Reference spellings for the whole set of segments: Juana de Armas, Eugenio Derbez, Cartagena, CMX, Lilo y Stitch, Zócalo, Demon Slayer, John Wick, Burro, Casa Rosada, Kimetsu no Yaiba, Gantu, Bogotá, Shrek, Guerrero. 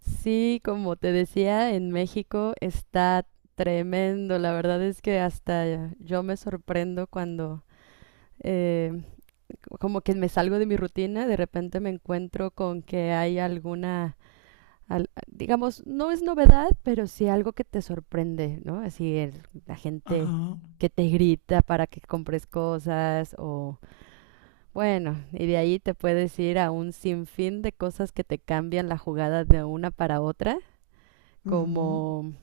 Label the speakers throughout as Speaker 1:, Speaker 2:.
Speaker 1: Sí, como te decía, en México está tremendo. La verdad es que hasta yo me sorprendo cuando eh, como que me salgo de mi rutina, de repente me encuentro con que hay alguna, digamos, no es novedad, pero sí algo que te sorprende, ¿no? Así la gente
Speaker 2: Ajá,
Speaker 1: que te grita para que compres cosas o bueno, y de ahí te puedes ir a un sinfín de cosas que te cambian la jugada de una para otra
Speaker 2: ujú,
Speaker 1: como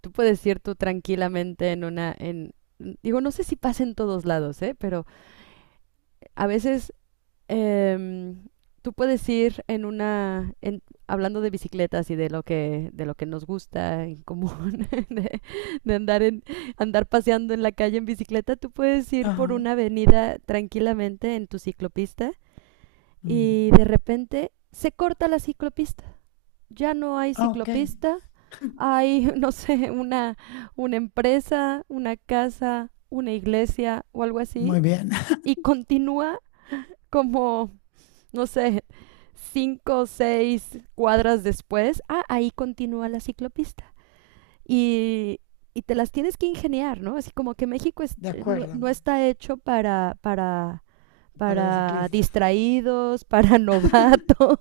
Speaker 1: tú puedes ir tú tranquilamente en una, digo, no sé si pasa en todos lados, ¿eh? Pero a veces em, tú puedes ir en una, hablando de bicicletas y de lo que nos gusta en común, de andar paseando en la calle en bicicleta, tú puedes ir por
Speaker 2: ajá.
Speaker 1: una avenida tranquilamente en tu ciclopista y
Speaker 2: Mm.
Speaker 1: de repente se corta la ciclopista. Ya no hay
Speaker 2: Ah, ok,
Speaker 1: ciclopista, hay, no sé, una empresa, una casa, una iglesia o algo así,
Speaker 2: muy bien,
Speaker 1: y continúa como, no sé, 5 o 6 cuadras después. Ah, ahí continúa la ciclopista. Y, y te las tienes que ingeniar, ¿no? Así como que México es,
Speaker 2: de acuerdo,
Speaker 1: no está hecho para,
Speaker 2: para los ciclistas.
Speaker 1: distraídos, para novatos.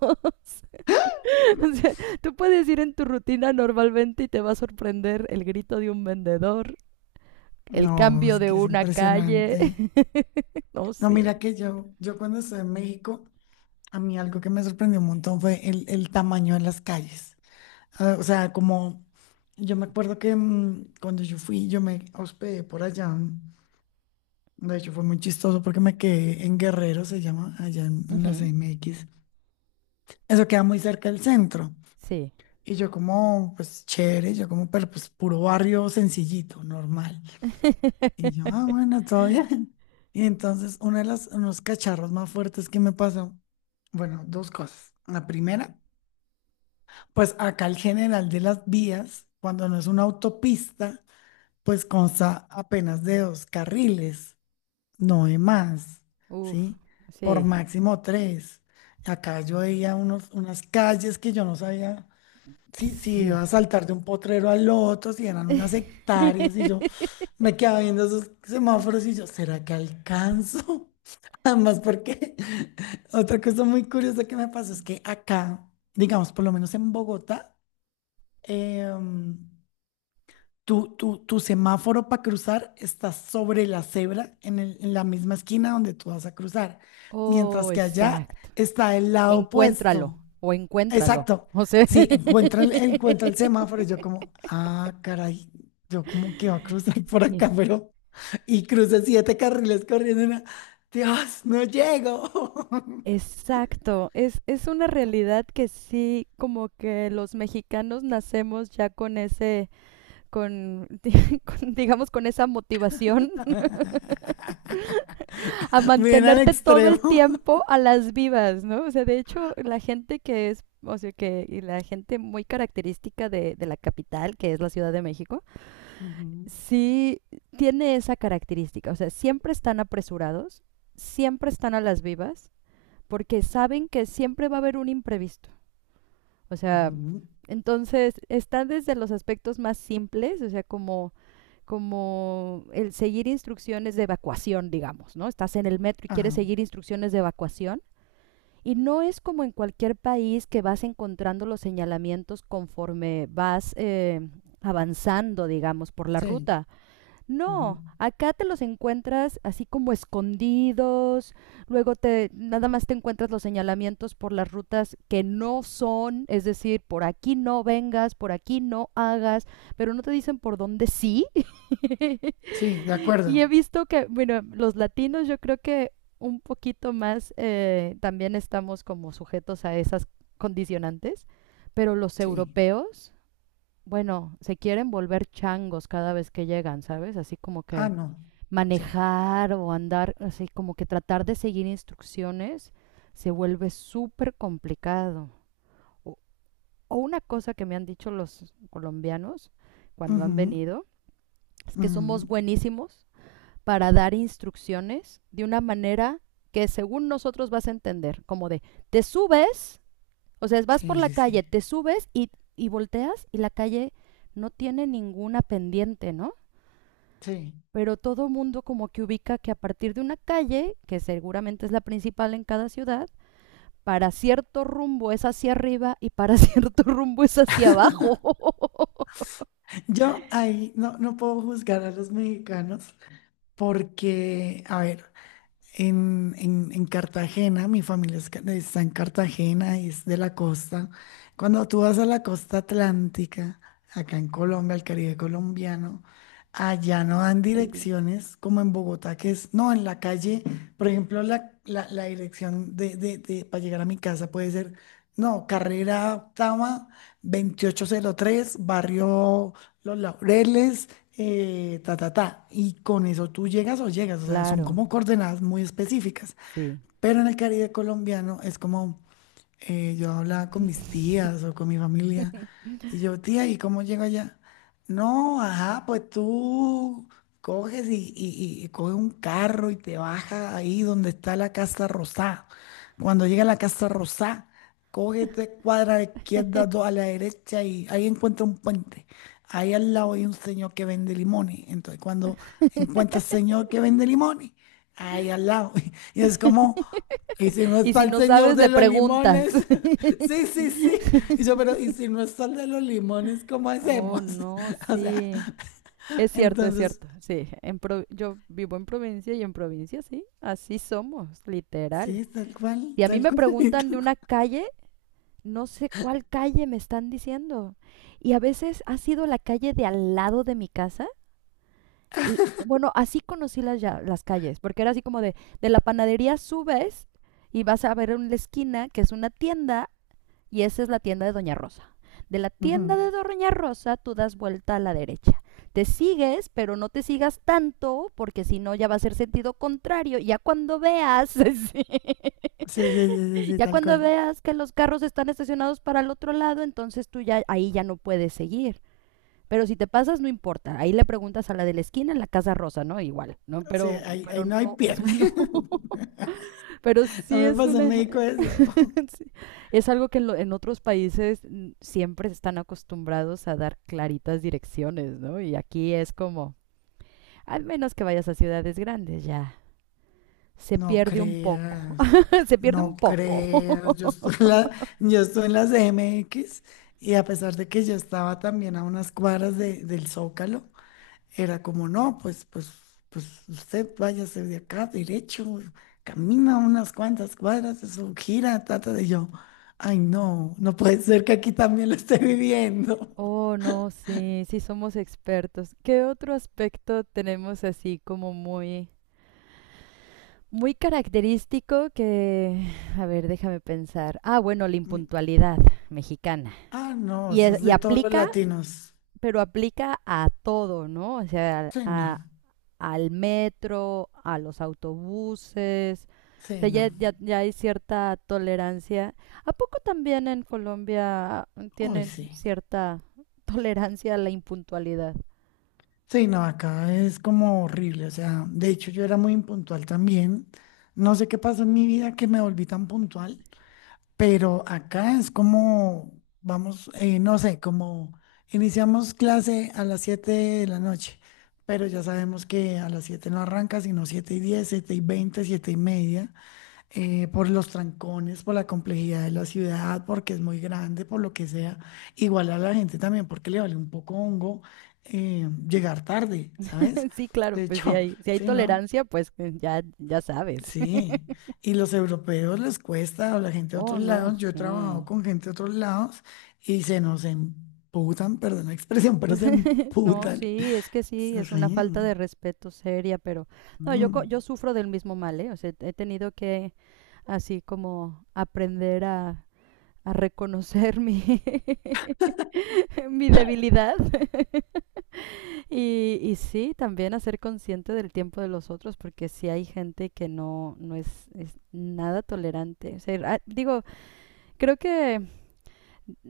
Speaker 1: O sea, tú puedes ir en tu rutina normalmente y te va a sorprender el grito de un vendedor, el
Speaker 2: No,
Speaker 1: cambio
Speaker 2: es
Speaker 1: de
Speaker 2: que es
Speaker 1: una calle.
Speaker 2: impresionante.
Speaker 1: No,
Speaker 2: No,
Speaker 1: sí.
Speaker 2: mira que yo, cuando estuve en México, a mí algo que me sorprendió un montón fue el tamaño de las calles. Ah, o sea, como yo me acuerdo que cuando yo fui, yo me hospedé por allá. De hecho, fue muy chistoso porque me quedé en Guerrero, se llama, allá en la
Speaker 1: Ujú.
Speaker 2: CMX. Eso queda muy cerca del centro.
Speaker 1: Sí.
Speaker 2: Y yo como, pues chévere, yo como, pero pues puro barrio sencillito, normal. Y yo, ah, bueno, todo bien. Y entonces uno de los, unos cacharros más fuertes que me pasó, bueno, dos cosas. La primera, pues acá el general de las vías, cuando no es una autopista, pues consta apenas de dos carriles, no de más,
Speaker 1: Uf,
Speaker 2: ¿sí? Por
Speaker 1: sí.
Speaker 2: máximo tres. Acá yo veía unos, unas calles que yo no sabía sí, sí,
Speaker 1: Sí.
Speaker 2: iba a saltar de un potrero al otro, si eran unas hectáreas, y yo me quedaba viendo esos semáforos y yo, ¿será que alcanzo? Además, porque otra cosa muy curiosa que me pasó es que acá, digamos, por lo menos en Bogotá, em, tu semáforo para cruzar está sobre la cebra, en, el- en la misma esquina donde tú vas a cruzar,
Speaker 1: Oh,
Speaker 2: mientras que allá
Speaker 1: exacto.
Speaker 2: está el lado
Speaker 1: Encuéntralo
Speaker 2: opuesto.
Speaker 1: o encuéntralo.
Speaker 2: Exacto.
Speaker 1: O sea.
Speaker 2: Sí, encuentra el semáforo. Y yo como, ah, caray, yo como que va a cruzar por
Speaker 1: Sí.
Speaker 2: acá, pero... Y cruza siete carriles corriendo. Y una, Dios, no llego.
Speaker 1: Exacto, es una realidad que sí, como que los mexicanos nacemos ya con ese, con, digamos, con esa motivación a
Speaker 2: Bien al
Speaker 1: mantenerte todo
Speaker 2: extremo.
Speaker 1: el tiempo a las vivas, ¿no? O sea, de hecho, la gente que es, o sea, y la gente muy característica de la capital, que es la Ciudad de México,
Speaker 2: Ujú,
Speaker 1: sí tiene esa característica. O sea, siempre están apresurados, siempre están a las vivas, porque saben que siempre va a haber un imprevisto. O sea,
Speaker 2: ujú,
Speaker 1: entonces está desde los aspectos más simples, o sea, como el seguir instrucciones de evacuación, digamos, ¿no? Estás en el metro y quieres
Speaker 2: ajá.
Speaker 1: seguir instrucciones de evacuación. Y no es como en cualquier país que vas encontrando los señalamientos conforme vas avanzando, digamos, por la
Speaker 2: Sí.
Speaker 1: ruta.
Speaker 2: Ujú.
Speaker 1: No, acá te los encuentras así como escondidos, luego te nada más te encuentras los señalamientos por las rutas que no son, es decir, por aquí no vengas, por aquí no hagas, pero no te dicen por dónde sí.
Speaker 2: Sí, de
Speaker 1: Y he
Speaker 2: acuerdo.
Speaker 1: visto que, bueno, los latinos yo creo que un poquito más también estamos como sujetos a esas condicionantes, pero los
Speaker 2: Sí.
Speaker 1: europeos, bueno, se quieren volver changos cada vez que llegan, ¿sabes? Así como
Speaker 2: Ah,
Speaker 1: que
Speaker 2: no. Sí.
Speaker 1: manejar o andar, así como que tratar de seguir instrucciones se vuelve súper complicado. O, o una cosa que me han dicho los colombianos cuando han
Speaker 2: Ujú,
Speaker 1: venido es que somos
Speaker 2: ujú.
Speaker 1: buenísimos para dar instrucciones de una manera que según nosotros vas a entender, como de te subes, o sea, vas por
Speaker 2: Sí,
Speaker 1: la
Speaker 2: sí,
Speaker 1: calle,
Speaker 2: sí.
Speaker 1: te subes y volteas y la calle no tiene ninguna pendiente, ¿no?
Speaker 2: Sí.
Speaker 1: Pero todo mundo como que ubica que a partir de una calle, que seguramente es la principal en cada ciudad, para cierto rumbo es hacia arriba y para cierto rumbo es hacia abajo.
Speaker 2: Yo ahí no, no puedo juzgar a los mexicanos. Porque, a ver, en Cartagena, mi familia es ca- está en Cartagena, es de la costa. Cuando tú vas a la costa atlántica, acá en Colombia, al Caribe colombiano, allá no dan
Speaker 1: Qué lindo.
Speaker 2: direcciones como en Bogotá, que es, no, en la calle, por ejemplo, la- la dirección de- para llegar a mi casa puede ser, no, carrera octava, 2803, barrio los laureles, ta, ta, ta. Y con eso tú llegas o llegas, o sea, son
Speaker 1: Claro,
Speaker 2: como coordenadas muy específicas.
Speaker 1: sí.
Speaker 2: Pero en el Caribe colombiano es como, yo hablaba con mis tías o con mi familia, y yo, tía, ¿y cómo llego allá? No, ajá, pues tú coges y- coges un carro y te bajas ahí donde está la Casa Rosada. Cuando llega a la Casa Rosada, coge tres cuadras a la izquierda, dos a la derecha y ahí encuentra un puente. Ahí al lado hay un señor que vende limones. Entonces, cuando encuentra al señor que vende limones, ahí al lado. Y es como, ¿y si no
Speaker 1: Y
Speaker 2: está
Speaker 1: si
Speaker 2: el
Speaker 1: no
Speaker 2: señor
Speaker 1: sabes, le
Speaker 2: de los
Speaker 1: preguntas.
Speaker 2: limones? Sí, sí, sí. Y yo, pero ¿y si no está el de los limones, cómo
Speaker 1: Oh,
Speaker 2: hacemos?
Speaker 1: no,
Speaker 2: O sea,
Speaker 1: sí. Es cierto, es
Speaker 2: entonces,
Speaker 1: cierto. Sí, yo vivo en provincia y en provincia, sí, así somos, literal.
Speaker 2: sí, tal cual,
Speaker 1: Y a mí
Speaker 2: tal
Speaker 1: me
Speaker 2: cual.
Speaker 1: preguntan de una calle, no sé cuál calle me están diciendo. Y a veces ha sido la calle de al lado de mi casa. Y bueno, así conocí las calles, porque era así como de, la panadería subes y vas a ver en la esquina que es una tienda y esa es la tienda de Doña Rosa. De la tienda
Speaker 2: Ujú.
Speaker 1: de Doña Rosa tú das vuelta a la derecha. Te sigues, pero no te sigas tanto, porque si no ya va a ser sentido contrario. Ya cuando veas, sí.
Speaker 2: Sí, sí, sí, sí, sí,
Speaker 1: Ya
Speaker 2: tal
Speaker 1: cuando
Speaker 2: cual.
Speaker 1: veas que los carros están estacionados para el otro lado, entonces tú ya ahí ya no puedes seguir. Pero si te pasas, no importa. Ahí le preguntas a la de la esquina, en la Casa Rosa, ¿no? Igual, ¿no?
Speaker 2: Sí, ahí, ahí
Speaker 1: Pero
Speaker 2: no hay
Speaker 1: no, o sea,
Speaker 2: pierde.
Speaker 1: no. Pero
Speaker 2: A
Speaker 1: sí
Speaker 2: mí me
Speaker 1: es
Speaker 2: pasó en
Speaker 1: una,
Speaker 2: México eso.
Speaker 1: sí, es algo que en, en otros países siempre están acostumbrados a dar claritas direcciones, ¿no? Y aquí es como, al menos que vayas a ciudades grandes, ya. Se
Speaker 2: No
Speaker 1: pierde un poco.
Speaker 2: creas,
Speaker 1: Se pierde
Speaker 2: no
Speaker 1: un poco.
Speaker 2: creas. Yo estoy en la, yo estoy en la CMX y a pesar de que yo estaba también a unas cuadras de- del Zócalo, era como, no, pues, pues, pues usted váyase de acá derecho, camina unas cuantas cuadras, eso gira, trata de yo. Ay, no, no puede ser que aquí también lo esté viviendo.
Speaker 1: Oh, no, sí, sí somos expertos. ¿Qué otro aspecto tenemos así como muy, muy característico que, a ver, déjame pensar. Ah, bueno, la impuntualidad mexicana.
Speaker 2: Ah, no, eso es
Speaker 1: Y
Speaker 2: de todos los
Speaker 1: aplica,
Speaker 2: latinos.
Speaker 1: pero aplica a todo, ¿no? O sea,
Speaker 2: Sí, no,
Speaker 1: al metro, a los autobuses. O
Speaker 2: sí,
Speaker 1: sea,
Speaker 2: no.
Speaker 1: ya hay cierta tolerancia. ¿A poco también en Colombia
Speaker 2: Uy,
Speaker 1: tienen
Speaker 2: sí.
Speaker 1: cierta tolerancia a la impuntualidad?
Speaker 2: Sí, no, acá es como horrible. O sea, de hecho yo era muy impuntual también. No sé qué pasó en mi vida que me volví tan puntual, pero acá es como, vamos, no sé, como iniciamos clase a las 7 de la noche, pero ya sabemos que a las 7 no arranca, sino 7 y 10, 7 y 20, 7 y media. Por los trancones, por la complejidad de la ciudad, porque es muy grande, por lo que sea. Igual a la gente también, porque le vale un poco hongo llegar tarde, ¿sabes?
Speaker 1: Sí, claro,
Speaker 2: De
Speaker 1: pues
Speaker 2: hecho,
Speaker 1: si hay
Speaker 2: sí, ¿no?
Speaker 1: tolerancia, pues ya sabes.
Speaker 2: Sí. Y los europeos les cuesta, o la gente de
Speaker 1: Oh,
Speaker 2: otros
Speaker 1: no,
Speaker 2: lados. Yo he trabajado
Speaker 1: sí.
Speaker 2: con gente de otros lados y se nos emputan, perdón la expresión, pero se
Speaker 1: No,
Speaker 2: emputan.
Speaker 1: sí, es que sí, es una
Speaker 2: Sí.
Speaker 1: falta de respeto seria, pero no, yo,
Speaker 2: Mm,
Speaker 1: yo sufro del mismo mal, ¿eh? O sea, he tenido que así como aprender a reconocer mi debilidad. Y, y sí, también a ser consciente del tiempo de los otros, porque sí hay gente que no, no es, nada tolerante. O sea, ah, digo, creo que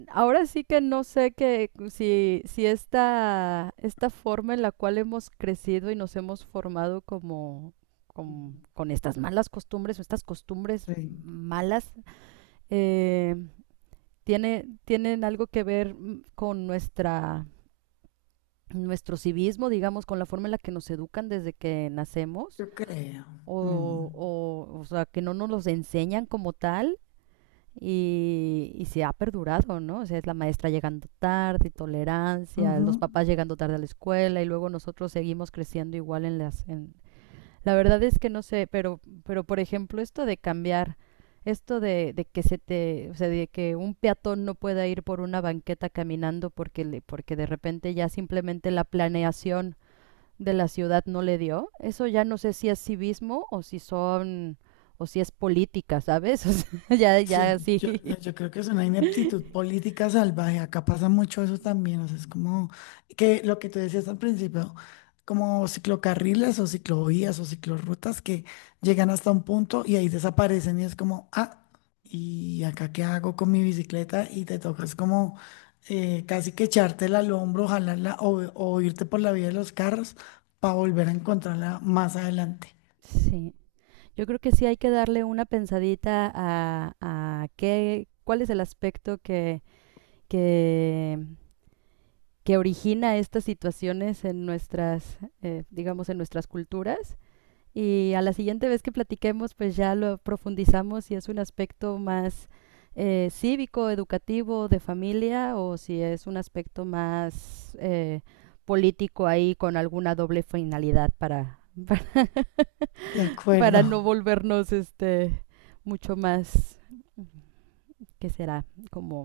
Speaker 1: ahora sí que no sé que si esta forma en la cual hemos crecido y nos hemos formado como, con estas malas costumbres o estas costumbres
Speaker 2: sí,
Speaker 1: malas eh, tienen algo que ver con nuestro civismo, digamos, con la forma en la que nos educan desde que nacemos.
Speaker 2: yo creo. Mm,
Speaker 1: O sea, que no nos los enseñan como tal. Y se ha perdurado, ¿no? O sea, es la maestra llegando tarde, tolerancia, los
Speaker 2: ujú.
Speaker 1: papás llegando tarde a la escuela y luego nosotros seguimos creciendo igual en las... En... La verdad es que no sé, pero por ejemplo, esto de cambiar, esto de que se te, o sea, de que un peatón no pueda ir por una banqueta caminando porque, porque de repente ya simplemente la planeación de la ciudad no le dio, eso ya no sé si es civismo o si son, o si es política, ¿sabes? O sea, ya, ya
Speaker 2: Sí,
Speaker 1: sí.
Speaker 2: yo creo que es una ineptitud política salvaje. Acá pasa mucho eso también. O sea, es como que lo que tú decías al principio, como ciclocarriles o ciclovías o ciclorrutas que llegan hasta un punto y ahí desaparecen y es como, ah, ¿y acá qué hago con mi bicicleta? Y te tocas como casi que echártela al hombro, jalarla o irte por la vía de los carros para volver a encontrarla más adelante.
Speaker 1: Sí, yo creo que sí hay que darle una pensadita cuál es el aspecto que, que origina estas situaciones en digamos, en nuestras culturas. Y a la siguiente vez que platiquemos, pues ya lo profundizamos si es un aspecto más cívico, educativo, de familia, o si es un aspecto más político ahí con alguna doble finalidad para, para
Speaker 2: De acuerdo.
Speaker 1: para no volvernos este mucho más que será como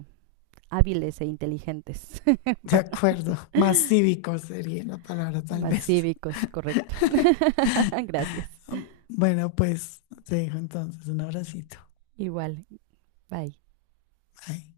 Speaker 1: hábiles e inteligentes,
Speaker 2: De
Speaker 1: para-
Speaker 2: acuerdo, más cívico sería la palabra tal
Speaker 1: más
Speaker 2: vez.
Speaker 1: cívicos, correcto. Gracias.
Speaker 2: Bueno, pues te dejo entonces un abracito.
Speaker 1: Igual, bye.
Speaker 2: Bye.